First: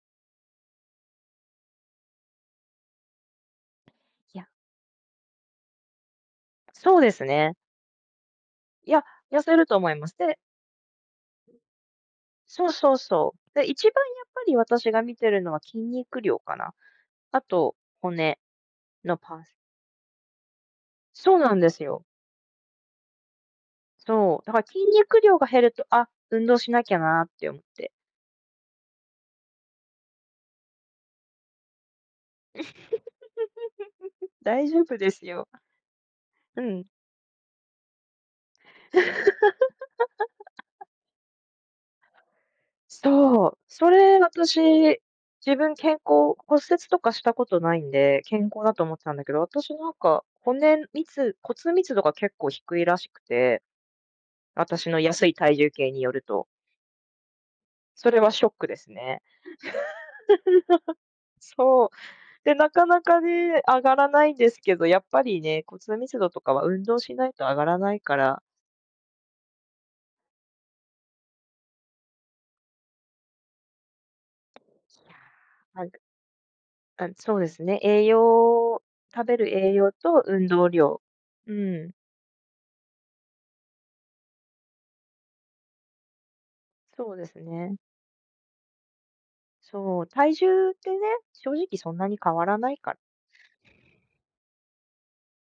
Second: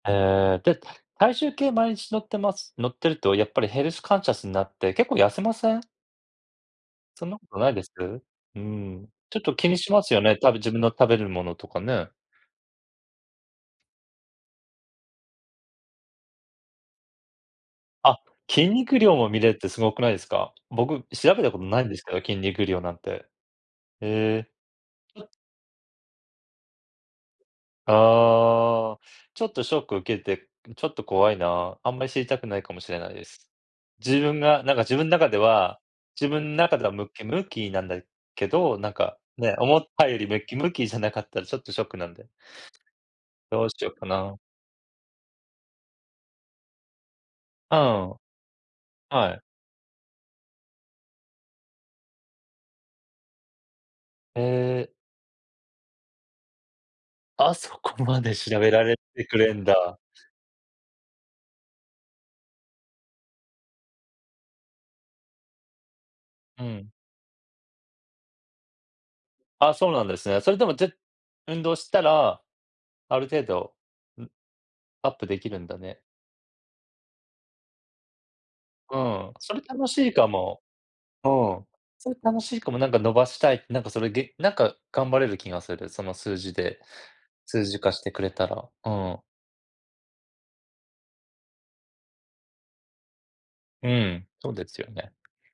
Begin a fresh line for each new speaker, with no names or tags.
へえ。で、体重計、毎日乗ってます乗ってるとやっぱりヘルスカンシャ
や。
スになって結構痩せません？
そうです
そんなこ
ね。
とないです？うー
いや、
ん。ちょ
痩
っ
せ
と
る
気に
と思
し
い
ま
ま
す
す。
よ
で
ね、多分自分の食べるものとかね。
そうそうそう。で、一番やっぱり私が見てるのは筋肉量かな。あと
あ、
骨
筋肉量
の
も
パ
見
ー
れ
ス
るってすごくないですか？僕
そ
調
う
べた
な
こ
ん
と
で
な
す
いんで
よ。
すけど、筋肉量なんて。へ
そう。
え。
だから筋肉
う
量が減ると、「あ、運動しなきゃな」って思って。
ああ。ちょっとショック受けて、ん、ちょっと怖いな。あんまり知りたくないかもしれないです。自 分が、
大
なんか
丈
自
夫
分
です
中で
よ。
は自分
う
中で
ん。
はムキムキなんだけど、なんか、ね、思ったよりムキム キじゃなかったら、ちょっとショックなんで。
そう。
どうし
そ
よっか
れ
な。
私、自分健康骨折とかしたことな
う
いん
ーん。
で、健康だと思ってたんだけ
は
ど、
い。
私、なんか、骨密骨密度が結構低いらしくて。
へ
私
え。
の安い体重計によると。
あ、そこ
それ
ま
は
で
ショッ
調
ク
べ
で
ら
す
れ
ね。
てくれんだ。
そう。で、なかなかね、上がらないですけど、やっぱりね、骨密度とかは
う
運
ん。
動しないと上がらないから。
ああ、そうなんですね。それでもぜ運動したら、ある程度、ん、
い
アッ
や、
プできるんだ
はう
ね。
あ、そうですね、栄養
う
食
ーん、
べる
それ
栄
楽
養
しい
と
か
運
も。
動量。
う
う
ーん、
ーん。
それ楽しいかも。なんか、伸ばしたい、なんか、それげなんか、頑張れる気がする、その数字で。
そうです
数
ね。
字化してくれたら。うーん。
そう、体重ってね、正直そんなに変わらないから。
うーん、そうですよね。